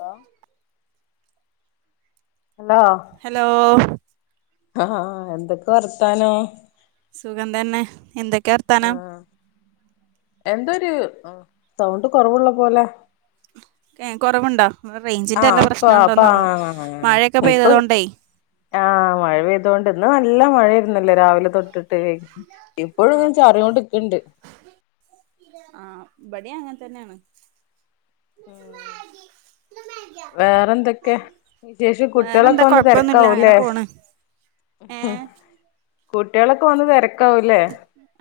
Hello hello ആഹ് എന്തൊക്കെ വർത്താനോ സുഖം തന്നെ. എന്തൊക്കെ വർത്താനം ഒരു സൗണ്ട് കൊറവ്ള്ള പോലെ. ഏ കൊറവ്ണ്ടൊ? ആഹ് അപ്പൊ അപ്പ ആഹ് മഴയൊക്കെ ഇപ്പൊ പെയ്തത് കൊണ്ടേ ആഹ് മഴ പെയ്ത്. അതോണ്ട് ഇന്ന് നല്ല മഴയായിരുന്നല്ലേ രാവിലെ തൊട്ട്. [inaudible] ഇപ്പഴും ആ ഇങ്ങനെ ചാറി കൊണ്ട്ക്ക്ണ്ട്. ബഡെം അങ്ങൻതന്നേണ്. വേറെന്തൊക്കെ? [inaudible] കുട്ടികളൊക്കെ വന്ന തെരക്കാവൂല്ലേ? ഏഹ്? കുട്ടികളൊക്കെ വന്ന തെരക്ക്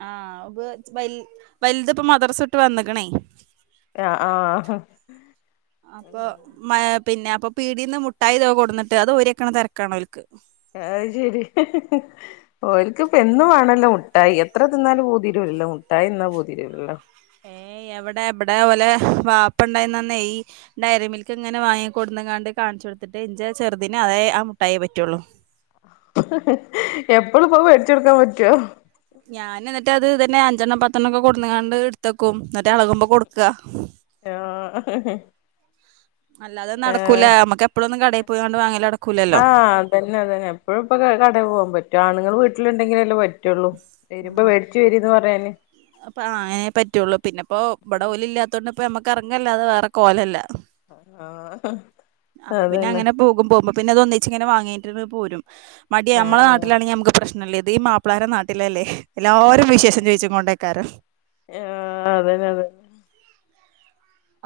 ആഹ് ബ് വൽ വല്തിപ്പം മദറ്സ വിട്ട് വന്ന്ക്ക്ണെ. ആഹ് ആഹ് അപ്പൊ ഉം മാ.. പിന്നെ ഇപ്പൊ പീടീന്ന് മുട്ടായിതകൊണ്ടന്നിട്ട് അത് ഓര്യേക്ക്ണ തെരക്കാണവർക്ക്. അഹ് ശരി [inaudible] ഓർക്കിപ്പ എന്നും വേണല്ലൊ മുട്ടായി. എത്ര തിന്നാലും പൂതിതീരൂല്ല. ഇല മുട്ടായി തിന്നാ പൂതീരൂല്ലല്ലോ ഏയ് എവടെ ഇബടെ ഓലെ വാപ്പണ്ടായിന്നന്നെയ് ഈ ഡയറി മിൽക്ക്ങ്ങനെ വാങ്ങിക്കൊട്ന്ന്ങ്ങാ ണ്ടെ കാണിച്ചൊട്ത്ത്ട്ട് ഇജ്ജ് ആ ചെറുതിന് അതേ ആ മുട്ടായി പറ്റൊള്ളു. [unintelligible] എപ്പഴും ഇപ്പൊ മേടിച്ചു കൊടുക്കാൻ പറ്റോ? ഞാനെന്നിട്ടത് ഇതന്നെ അഞ്ചെണ്ണം പത്തെണ്ണൊക്കെ കൊടുന്ന്ങ്ങാണ്ട് എട്ത്തെക്കും എന്നിട്ട് ഇളകുമ്പ കൊടുക്ക ആഹ് [inaudible] അല്ലാതെ നടക്കൂല. ഏഹ് ഞമ്മക്ക് എപ്പളൊന്നും കടയി പോയിങ്ങാണ്ട് വാങ്ങല് നടക്കൂലല്ലൊ ആഹ് അതന്നെ അതന്നെ എപ്പഴും ഇപ്പ കടേ പോവാൻ പറ്റൊ? ആണ്ങ്ങള് വീട്ടില്ണ്ടെങ്കിലെല്ല പറ്റൂ റ്റൊള്ളൂ ആ വെരുമ്പൊ വേടിച്ചു വരീന്ന് പറയാന് അപ്പൊ അങ്ങനെ പറ്റുള്ളൂ പിന്നെപ്പോ ഇബടെ ഓലില്ലാത്തോണ്ട്പ്പ ഞമ്മക്ക് എറങ്ങല്ലാതെ വേറെ കോലല്ല ആഹ് അപ്പൊ പിന്നെ അതന്നെ അങ്ങനെ പോകും പോവുമ്പ പിന്നെ അത് ഒന്നിച്ച് ഇങ്ങനെ വാങ്ങിട്ട്ണ് പോരും മടിയ ആഹ് ഞമ്മളെ ആഹ് നാട്ടിലാണെങ്കി ഞമ്മക്ക് പ്രശ്നല്ല ഇതീ മാപ്പ്ളാരെ നാട്ട്ലല്ലെ എല്ലാരും ആഹ് വിശേഷം ചൊയ്ച്ചു കൊണ്ടേക്കാരം അതന്നെ അതന്നെ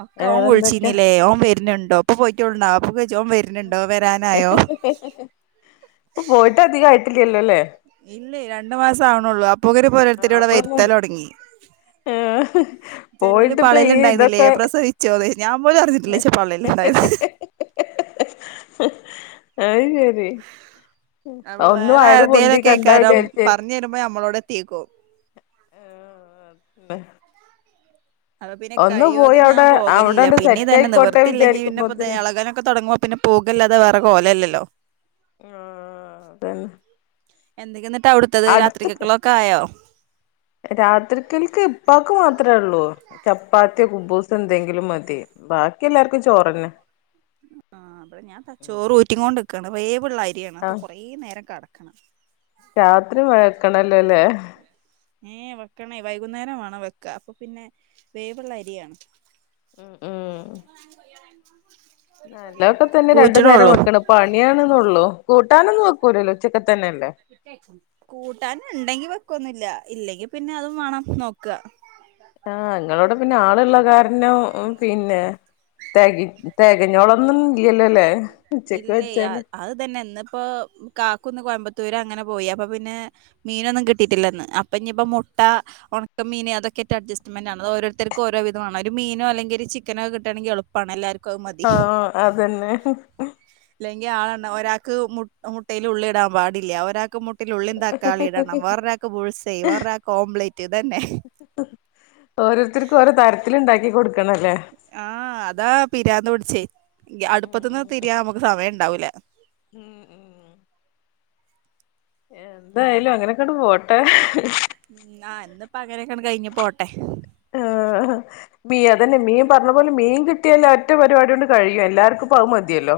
ഒക്കെ ഓൻ വേറെന്തൊക്കെ വുളിച്ചീന്നിലേ ഓൻ വര് ണ്ണ്ടോ ഇപ്പൊ പോയിട്ടൊള്ണാ അ പ്പ പോയിട്ട് അധികായ്ട്ടില്ല്യല്ലലെ ഇല്ല്യ രണ്ട് മാസം ആവ്ണൊള്ളു അപ്പോക്ന് ആഹ് ഓരോര്തര് വടെ അപ്പൊന്ന് വര്ത്തലൊടങ്ങി ഏഹ് ചെലോല് പോയിട്ടിപ്പ പളില് ഈ ഇണ്ടായ്ന്നിലെ ഇതൊക്കെ പ്രസവിച്ചോ ഞാൻ പോലും അറിഞ്ഞ്ട്ടില്ല ച്ച് പള്ളീല്ണ്ടായത് അത് ശരി അപ്പൊ ഒന്നും വേറെ വയറ് പൊന്തി ആരുതേലൊക്കെ കണ്ടാ ഏക്കാരം വിചാരിച്ചെ പറഞ്ഞ് തരുമ്പോ നമ്മളോട് എത്തിക്കും. ആഹ് ബ്ബെ അപ്പൊ പിന്നെ കഴിയോതും ഞാൻ പോകലില്ല അവിടണ്ട് സെറ്റ് പിന്നെതെന്നെ ആയിക്കോട്ടെ നിവർത്തിയില്ലെങ്കി പിന്നെപ്പൊ വിചാരിക്കുമ്പോത്തിന് എളകാനൊക്കെ തൊടങ്ങു അപ്പപിന്നെ പൂക്കല്ലാതെ വേറെകോലല്ലലോ ആഹ് തന്നെ എന്തൊക്കെന്നാട്ടാ അവിടുത്തത് രാത്രിരിക്കക്കള ഒക്കെ ആയോ രാത്രിക്കൽക്ക് ഇപ്പക്ക് മാത്ര മാത്രെള്ളൂ ചപ്പാത്ത്യൊ കുബൂസൊ എന്തെങ്കിലും മതി ബാക്കി എല്ലാർക്കു ചോറന്നെ [unintelligible] ആ വിടെ ഞാൻ ത ച്ചോറ് ഊറ്റി കൊണ്ട്ക്കാണ് വേവ്ള്ള അരിയാണ് അപ്പൊ ആഹ് കൊറേ നേരം കേടക്കണം. രാത്രി വഴക്കണല്ലോലെ? ഏ വെക്കണേ വൈകുന്നേരം വാണം വെക്ക അപ്പൊ പിന്നെ വേവുള്ള അരിയാണ്. ഉം [unintelligible] നല്ലതൊക്കെതന്നെ രണ്ടു നേരം ഊറ്റണൊള്ളൂ വെക്കണ പണിയണെന്നള്ളു. കൂട്ടാനന്നും വെക്കൂലല്ലോ ഉച്ചക്കത്തന്നെല്ലേ? കൂട്ടാനണ്ടെങ്കി വെക്കൊന്നുല്ല ഇല്ലെങ്കി പിന്നെ അതും വേണം നോക്ക. ആഹ് ഇങ്ങളോടെ പിന്നെ ആളുള്ള പിന്നെ തെകി തെകഞ്ഞോളൊന്നും ഇല്ലല്ലോല്ലേ ഉച്ചക്ക് ഇല്ല വെച്ചാല് അത് തന്നെ ഇന്നിപ്പോ കാക്കുന്ന് കോയമ്പ ത്തൂര അങ്ങനെ പോയി അപ്പൊ പിന്നെ മീനൊന്നും കിട്ടിട്ടില്ലന്ന് അപ്പൊ ഞ്ഞിപ്പോ മുട്ട ഉണക്ക മീൻ അതൊ റ്റ് അഡ്ജസ്റ്റ് മെന്റാണ് ആത് ഓരോരുത്തർക്ക് ഓരോ വിധമാണ് ഒരു മീനോ അല്ലങ്കിൽ ഒരു ചിക്കനോ കിട്ടണെങ്കളപ്പാണ് എല്ലാവർ ആ അതന്നെ. ങ്കിൽ ആളെണ് ഒരാൾക്ക് മു മുട്ടൽ ഉള്ളി ഇടാൻ പാടില്ല ഒരാക്ക് മു വീട്ടിലുള്ളി തക്കാളി ഇടണം വേറെരാക്ക് ബുൾസ്യ വേറെരാക്ക് ഓംലേറ്റ് ഇതന്നെ. ഓരോരുത്തർക്കുംഓരോ തരത്തിലു ണ്ടാക്കി ആഹ് അതാ പിരാന്ത് പിടിച്ചേ അടുപ്പത്തന്ന് തിരിയാ മുക്ക് സമയ ണ്ടാവൂല. മ് മ് എന്തായാലും അങ്ങനെക്കെണ്ട് പോട്ടെ. ആ ഇന്ന്പ്പങ്ങനെയൊക്കാണ് കഴിഞ്പോട്ടെ. ആ. ആ മീ അതന്നെ മീൻ പറഞ്ഞപോലെ മീൻ കിട്ടിയാലറ്റ പരിപാടികൊണ്ട് കഴിയും എല്ലാർക്കുപ്പത് മതില്ലോ.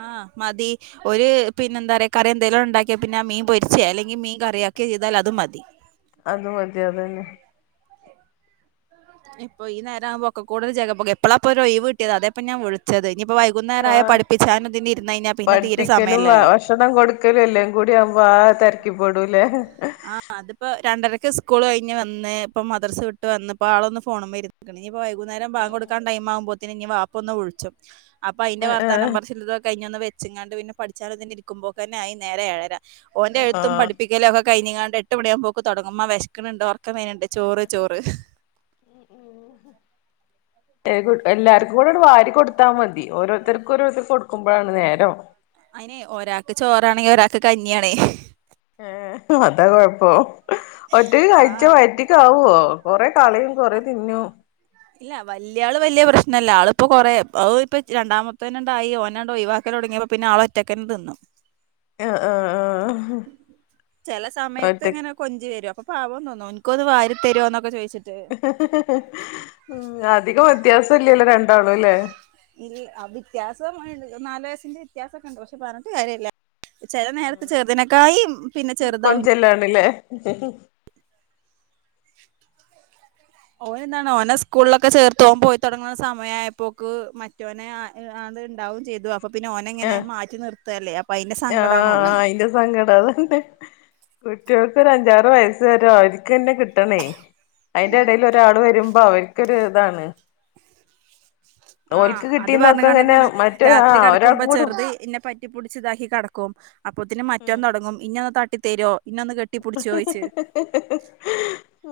ആ മതി ഒരു പിന്നെ ന്താ പറയാ കറിന്തെങ്കലുംണ്ടാക്കിയ പിന്നെ മീൻ പൊരിച്ച അല്ലെങ്കിൽ മീൻ കറിയാക്കെ ചെയ്താൽ അത് മതി. അത് മതി അതന്നെ. ഇപ്പൊ ഈ നേരവ്മ്പോക്കെകൂടൊരു ജഗ പോകെ എപ്പോളാപ്പൊ ഒരുയ് വ് കിട്ടിയത് അതേപ്പൊ ഞാൻ വിളിച്ചത്. ഇനിയിപ്പോ വൈകുന്നേരയ ആഹ് പഠിപ്പിച്ചാനും തിനിരുന്നഴിഞ്ഞാ പിന്നെ തീരെ പഠിപ്പിക്കലും സമയല്ലല്ലോ. വാ തിരക്കി പെടൂലേ ആഹ് അതിപ്പോ രണ്ടരക്ക് സ്കൂൾ കഴിഞ് വന്ന് ഇപ്പ മദർസ് വിട്ട് വന്ന്പ്പോ ആളൊന്ന് ഫോണ ഇര് ഇപ്പ വൈകുന്നേരം ബാങ്കൊടുക്കാൻ ടൈംവുമ്പോത്തേന് ഇനി വാപ്പൊന്ന് വിളിച്ചും അപ്പൊ അയ്ന്റെ വർത്താനം ആഹ് പർചിലൊക്കെ ഇതൊക്കെ കയിഞ്ഞൊന്ന് വെച്ചങ്ങാണ്ട് പിന്നേ പഠിച്ചാനു തിനുരിക്കുമ്പോക്കന്നെയി നേരെ ഏയരാ. ഓന്റെ എഴ്ത്തും ആഹ് പഠിപ്പിക്കലൊക്കെ കഴിഞ്ഞങ്ങാണ്ട് എട്ട് മണിയകുമ്പോക്ക് തൊടങ്ങും മ്മ വിശക്കണുണ്ട്. ഒറക്ക വേരണ്ട് ചോറ് ചോറ് മ് എല്ലാർക്കുംടെങ്ങട് വാരി കൊടുത്താ മതി ഓരോരുത്തർക്കും ഓരോരുത്തർക്കും കൊടുക്കുമ്പോഴാണ് നേരം അയിനെ ഒരാൾക്ക് ചോറാണെങ്കി ഒരാക്ക് കഞ്ഞിയണെ ഏ അതാ കൊഴപ്പം ഒറ്റക്ക് കഴിച്ച ആഹ് വയറ്റക്ക് ആവോ? കൊറേ കളയും കൊറേ തിന്നും. ഇല്ല വല്യാൾ വല്യ പ്രശ്നല്ല ആളപ്പോ കൊറേ അ ഇപ്പൊ രണ്ടാമത്തൊനണ്ടോയി ഓനങ്ങാട് ഒയിവക്കലോ ടങ്ങിയപ്പോ പിന്നെ ആളോറ്റക്കന്നേ തിന്നും. ആഹ് ആഹ് ആഹ് ചെല സമയത്ത് ഒറ്റക്ക് ങ്ങനെ കൊഞ്ചി വരും അപ്പൊ പാവം തോന്നോ നിക്കൊന്ന് വാരി തരോന്നൊക്കെ ചോ ഹ ഹ ഹ ഹ മ് അധികം വ്യത്യാസല്ലല്ലോ രണ്ടാളുംല്ലേ? ഇൽ വ്യത്യാസം നാലയസിന്റെ വ്യത്യാസക്കെണ്ട് പക്ഷെ പറഞ്ഞിട്ട് കാര്യല്ല. ചില നേരത് ചെറുതിനക്കായിം. കൊഞ്ചലാണല്ലേ. ഓനന്നാണ് ഓനെ സ്കൂളിലൊക്കെ ചേർത്ത് ഓൻ പോയിത്തടങ്ങുന്ന സമയപ്പോക്ക് മറ്റോനെ ആ ണ്ടാവും ചെയ്തു അപ്പൊ പിന്നൊനെങ്ങനെ മാറ്റി നിർത്തല്ലേ അപ്പ അയ്‌ന്റെ സ ആ അയിന്റെ സങ്കടം അതന്നെ. കുട്ടികൾക്കൊരു അഞ്ചാറ് വയസ്സ് വരെ അവർക്കന്നെ കിട്ടണേ അയിന്റെ എടേൽ ഒരാള് വരുമ്പോ അവർക്കൊരു ഇതാണ് ആഹ് ഓൽക്ക് അത് കിട്ടീന്നൊക്കെ പറഞ്ഞ്കാണ്ട് ഇങ്ങനെ തന്നെണ് മറ്റേ രാത്രി ആഹ് കിടക്കുമ്പോ ഒരാൾക്കും കൂടി ചെറുത് ഇന്നെ പറ്റ തട്ടി പുടിച്ചിതാക്കി കടക്കും അപ്പൊത്തിന് മറ്റോൻ തുടങ്ങും ഇന്നേ ഒന്ന് തട്ടി തരുഒ ഇന്നേ ഒന്ന് കെട്ടിപ്പുടിച്ചോ ചോയിച്ച്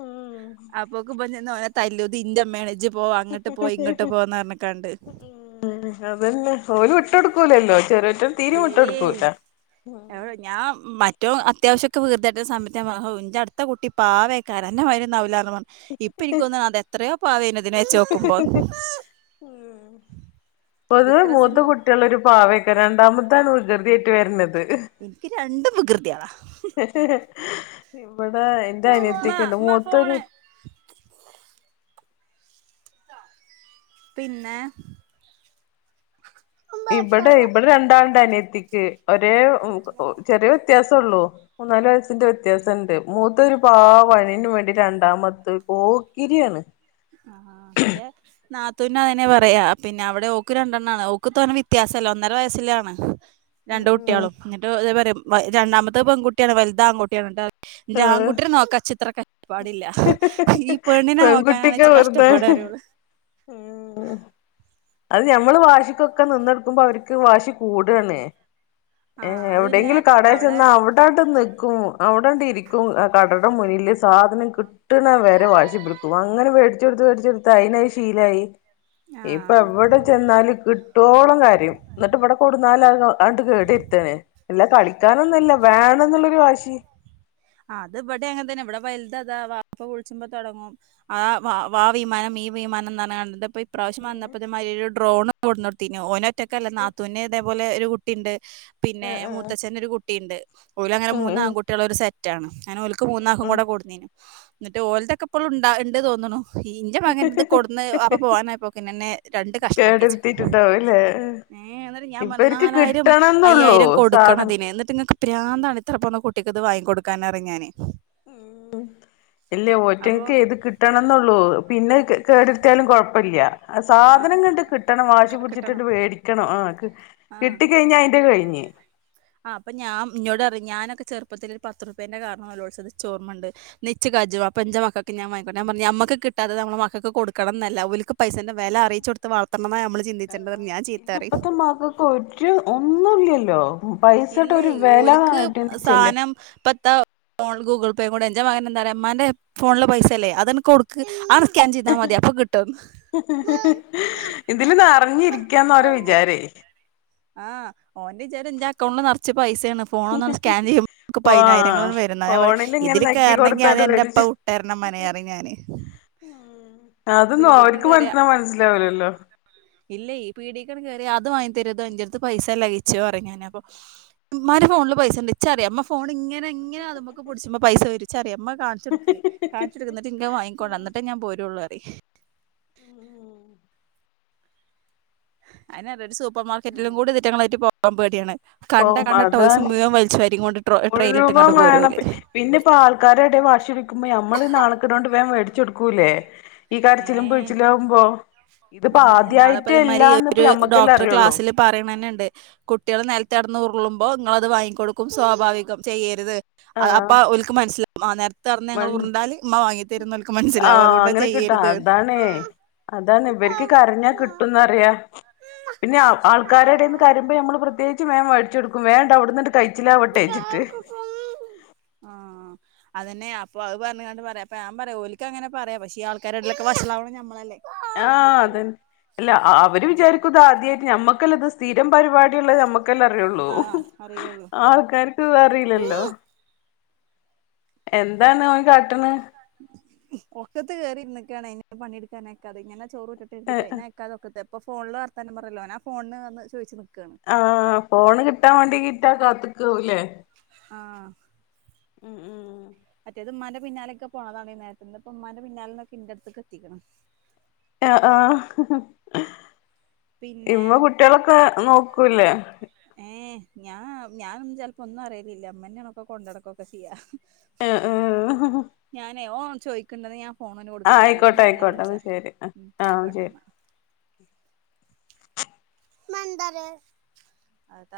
ഉം ഉം അപ്പൊക്ക്ബൻ ചെന്ന് ഓനെ തല്ലുതിന്റെ മ്മേണു ഇജ്ജ് പോ അങ്ങട്ട് പോ ഇങ്ങട്ട് പോന്ന് പറഞ്ഞ് ഉം അതന്നെ ഓര് വിട്ടൊടുക്കൂലല്ലോ ചെറ ഏയ് എവ്ടെ ഞാ ഏറ്റവും അത്യാവശ്യൊക്കെ വികൃതി കാട്ടണം സമയത്ത് ഞാ പറയും ഹൌ ന്റെ അടുത്ത കുട്ടി പാവെക്കാരം അന്റെമായ്രി ഒന്നുആവില്ല പറഞ്ഞു ഇപ്പൊ എനിക്കൊന്നണ് അത് എത്രയോ പാവയിനിതിനെ വെച്ചോക്കുമ്പോന്ന് പൊതുവെ മൂത്ത കുട്ടികള് ഒരു പാവെക്കാരം രണ്ടാമത് അതാണ് വികിർതിയായിട്ട് വരണത് വികൃതിയാള ഹ്ഹ് ഹ് ഇവിടെ എന്റെ ഇമ്മാ അനത്തിക്കിണ്ട് ഇമ്മാ മൂത്തൊരു ഫോണ് പിന്നെ ഇബടെ ഇബടെ രണ്ടാളുണ്ട് അനിയത്തിക്ക് ഒരേ ചെറിയ വ്യത്യാസം ഒള്ളൂ മൂന്നാലു വയസ്സിന്റെ വ്യത്യാസൻഡ് മൂത്തേ ഒരു പാവാണു അയിനും വേണ്ടി രണ്ടാമത്തെ പോക്കിരിയാണ് ആ ഇന്റെ നാത്തൂനയന്നെ പറയാ പിന്നെ അവിടെ ഓക്ക് രണ്ടെണാണ് ഓക്ക് തോന്നെ വ്യത്യാ സല്ല ഒന്നര വയസ്സിലാണ് ഉം രണ്ട് ഉം കുട്ട്യാളും എന്നിട്ട് ഇ പറയും രണ്ടാമത്തെ പെൺകുട്ടിയാണ് വലുത് ആൺകുട്ടിയാണ് എന്നിട്ട് ന്റെ ആഹ് ആൺകുട്ടിനെ നോക്കാൻ ച്ച്ത്ര കഷ്ടപ്പാടില്ല ഈ പെണ്ണിനെ നോക്ക കുട്ടിക്കാ വെറ്തെ അത് ഞമ്മള് വാശിക്കൊക്കെ നിന്നൊടുക്കുമ്പോ അവർക്ക് വാശി കൂടാണ് ഏ ആഹ് അത് പിന്നെ എവിടെയങ്കിലും കടേ അവിടെ ചെന്നാ അവിടെങ്ങട്ട് നിക്കും അവിടേണ്ട് ഇരിക്കും കടേടെ മുന്നിൽ സാധനം കിട്ടണ വരെ വാശി പിടിക്കും അങ്ങനെ മേടിച്ചോ മേടിച്ചോടുത്ത അയിന് അയ് ശീലായി ഇപ്പ എവിടെ ആഹ് ചെന്നാല് കിട്ടോളം കരയും ന്നട്ട് ഇവിടെ കൊടന്നാലാണോ അങ്ങട് കേടിരുത്തേണെ ഇല്ല കളിക്കാനൊന്നുംല്ല വേണം എന്നുള്ളൊരു വാശി അത് ബടിം അങ്ങനെ തന്നെ ഇവിടെ വലുത് അതാ വാപ്പ വിളിച്ചുമ്പോ തുടങ്ങും ആ വ വ വിമാനം ഈ വിമാനംന്ന് പറഞ്ഞണ്ട് ഇപ്പെ പ്രാവശ്യം വന്നപ്പോ ഇതുമാതിരി ഒരു ഡ്രോൺ ഒക്കെ കൊടന്ന് കൊടുത്തിനി ഓന് ഒറ്റക്കല്ല നാത്തൂന് ഇതേപോലെ ഒരു കുട്ടിണ്ട് പിന്നെ മൂത്തച്ഛന് ഒരു കുട്ടിണ്ട് ഓര് അങ്ങനെ ഉം മൂന്ന് ഉം ആൺകുട്ടികള ഒരു സെറ്റാണ് അങ്ങനെ ഓൽക്ക് മൂന്നാകും ഉം കൂടെ കൊടുന്നീനു ന്നിട്ട് ഓൽതൊക്കെ ഇപ്പഴും ഇണ്ട് തോന്നണു ഇന്റെ മകൻത് കൊടുന്ന് വാപ്പ പോവാനായിപ്പോക്കന്നെന്നെ രണ്ട് കഷ്ണക്കി വെച്ചിക്കിണ് കേടിരുത്തിട്ടുണ്ടാവുംല്ലേ ഏ എന്നട്ട് ഞാൻ ഇപ്പൊ പറഞ് എനിക്ക് നാലായിരം കിട്ടണംന്നള്ളൂ അയ്യായിരം കൊടുക്കണം സാധനം അതിന് ന്നിട്ട് ഇങ്ങക്ക് ഉം പ്രാന്താണ് ഇത്ര പോന്ന കുട്ട്യാക്ക് കുട്ടിക്കിത് വാങ്ങി കൊടുക്കാനാറിയും ഞാന് ഉം ഇല്ലേ അപ്പൊ റ്റയ്ക്ക് ത് കിട്ടണംന്നൊള്ളു പിന്നെ കേടെരുത്തിയാലും കുഴപ്പല്യ ആഹ് സാധനം ങ്ങട്ട് കിട്ടണം വാശി കിട്ടണം പിടിച്ചിട്ടിണ്ട് മേടിക്കണം ആ ആഹ് കിട്ടി കഴിഞ്ഞ അതിന്റെ കഴിഞ്ഞു ഏ ആഹ് അപ്പ ഞാ ഇനോട് പറഞ് ഞാനൊക്കെ ചെറുപ്പത്തില് ഒരു പത്തൂറിപ്പിയെന്റെ കാറിന് നോലോളിച്ചത് ഇചോർമ്മണ്ട് നി ഇച്ച് കജ്ജും അപ്പൊ ന്റെ മക്കക്ക് ഞാൻ വാങ്ങി കൊടുക്കാ ഞാൻ പറഞ് ഞമ്മക്ക് കിട്ടാത്തത് ഞമ്മടെ മക്കക്ക് കൊട്ക്കണം ന്ന് അല്ല ഓല്ക്ക് ചിന്തിച്ചണ്ടത് ഞാൻ ചീത്ത ഇല്ല പറയും ഇപ്പത്തെ മക്കക്കൊരു ഒന്നും ഇല്ലല്ലോ ഇല്ലേയ് ഓല്ക്ക് സാധനം പത്ത ഫോൺ ഗൂഗിൾ പ്പേം കൂടെ ഇന്ജെ മകൻ എന്താ പറയാ ഇമ്മാന്റെ ഫോണില് പൈസ ല്ലേ അതങ്ങത് കൊട്ക്ക് ആ സ്കാൻ ചെയ്താ മതി അപ്പൊ കിട്ടും ന്ന് ഹ്ഹ് ഹ് ഹ് ഇതില് നിറഞ്ഞിരിക്കന്നാണ് ഓരെ വിചാരേ ആഹ് ഓന്റെ വിചാരം ന്റെ അക്കൗണ്ടില് നിറച്ച് പൈസ അതേണ്‌ ഫോണൊന്ന് സ്കാൻ ചെയ്യും ബമ്മക്ക് ആ പതിനായിരങ്ങള് വരുന്നാ ഞാൻ പറിമ് ഫോണിൽ ഇങ്ങനെ ഇതില് നക്കി കേറണെങ്കി കൊടുത്താണ്ട് ആദ്യം അന്റെ വരും ബുട്ടരണം ണം മനെ യറിം ഞാന് ഉം അതൊന്നും പീടിക്കാണ്ട് ഓര്ക്ക് പറ [inaudible] മനസ്സിലാവിലല്ലോ ഇല്ല ഈ പീഡീക്കാണ്‌ കേറിയെ അത് വാങ്ങി തരരുത് എന്റടുത്ത് പൈസ ഇല്ല കിച്ചു പറയും ഞാനപ്പം ഉമ്മാ ന്റെ ന്റെ ഫോണില് പൈസ ഉണ്ട് ഇച്ചറിയാം അമ്മ ഫോൺ ഇങ്ങന ഇങ്ങനെ അ അതുമക്ക് പടിച്ചമ്മ പൈസ വരും ഇച്ചറിയാം ഇമ്മ കാണിച്ചൊടുക്ക് കാണിച്ചൊടുക്ക് എന്നിട്ട് ഇങ്കാ വാങ്ങിക്കോണ്ട് വാ അന്നിട്ടെ ഞാൻ പോരുള്ളൂ റിം ഉം അയിന് അതൊരു സൂപ്പർ മാർക്കറ്റിലും കൂടി ഇതിറ്റങ്ങളായിട്ട് പോവാൻ പേടിയാണ് ഓ കണ്ട കണ്ട ടോയ്സ് അതാണ് മുയുവൻ വലിച്ചുവാരി മുഴുവൻ വേണം പിന്നെ ഇപ്പോ ആൾക്കാരെ എടെ വാശിവിക്കുമ്പോ നമ്മള് നാണക്കേട് കൊണ്ട് വേഗം വേടിച്ചു ച്ച് കൊടുക്കൂല്ലേ ഈ കരച്ചിലും ഏഹ് പിഴിച്ചിലും ആവുമ്പോ ഇതിപ്പോ ഉം എന്നാളിപ്പോ ആദ്യായിട്ട് ഇതേമാതിരി എല്ലാന്ന് ഇപ്പ ഒരു ഞമ്മക്കല്ലേ ഡോക്ടർ അറിയുള്ളൂ ക്ലാസ്സില് പറയണ തന്നെ ഉണ്ട് കുട്ടികള് നെലത്ത് കെടന്ന് ഉർള്ളുമ്പോ നിങ്ങളത് വാങ്ങിക്കൊടുക്കും സ്വാഭാവികം ചെയ്യരുത് ആ ആഹ് അപ്പൊ ഓൽക്ക് മനസ്സിലാവും ആ നേര ത്ത് കെടന്ന് ഞങ്ങള് മൻ ഉരുണ്ടാല് ഉമ്മ വാങ്ങി തരൂന്ന് ഓൽക്ക്‌ മനസ്സിലാവും അതുകൊണ്ട് ചെയ്യേര്ത് ആ അതാണേ അതാണ് ഇവർക്ക് കരഞ്ഞാ കിട്ടുംന്നറിയാ പിന്നെ ആൾക്കാരെ എടേന്ന് കരയുമ്പോ നമ്മള് പ്രത്യേകിച്ച് വേഗം വേടിച്ചു കൊടുക്കും വേണ്ട അവിടന്നട്ട് കഴിച്ചിലാവട്ടേചിട്ട് അതന്നെയ അപ്പൊ അത് പറഞ്ഞുകാണ്ട് പറയും അപ്പൊ ഞാൻ പറയും ഓൽക്ക്‌ അങ്ങനെ പറയാ പക്ഷെ ഈ ആൾക്കാരടെ ഇടയിലൊക്കെ വഷളാവണ ഞമ്മളല്ലേ ആഹ് അതന്നെ ഞമ്മക്കല്ലത് സ്ഥിരം പരിപാടി ടിയുള്ള ഞമ്മക്കല്ലേ അറിയുള്ളൂ ആഹ് അറിയുള്ളൂ ആൾക്കാർക്ക് അറിയില്ലല്ലോ എന്താണ് അവൻ കാട്ടണ് ഒക്കത്ത് കേയറി ഇരുന്നക്കാണെ ഞാൻ പണിയെടുക്കാനൊക്കെ അത് ഇങ്ങനെ ചോറ് കൊടുത്തിട്ട് ഇരുത്തീട്ടെ ഞാൻ ഇക്കാതെ ഒക്കത്ത് ഇപ്പ ഫോണില് വർത്താനം പറല്ലോ ആ ഫോണിന് വന്ന് ചോദിച്ച്ണു ആഹ് ഫോണ് കിട്ടാൻ വേണ്ടി കിട്ടാ കാത്ത്ക്കാവുല്ലേ ആഹ് ഉം -ഉം മറ്റേത് ഉമ്മാന്റെ പിന്നാലൊക്കെ പോണതാണ് ഈ നേരത്തന്ന് ഇപ്പ ഉമ്മാന്റെ പിന്നാലന്നോക്ക് എന്റടുത്തേക്ക് എത്തിക്കണം ആഹ് -ആഹ് പിന്നെ ഇമ്മ കുട്ടികളൊക്കെ നോക്കൂല്ലേ ഏഹ് ഞാ ഞാനൊന്നും ചെലപ്പോ ഒന്നും അറിയലില്ല ഉമ്മന്നയാണൊക്കെ കൊണ്ടടക്കൊക്കെ ചെയ്യാ ആഹ്- ആഹ് നെ ഓൻ ചോദിക്കേണ്ടത് ഞാൻ ഫോണവന് ആഹ് കൊടുക്കട്ടിട്ടില്ലേ ഞാൻ ആയിക്കോട്ടെ പിന്നെ ആയിക്കോട്ടെ വിളിച്ചാ എന്നാ ശരി ആഹ് ശരി ആയിക്കോട്ടന്നാ ഇമ്മന്താത് അട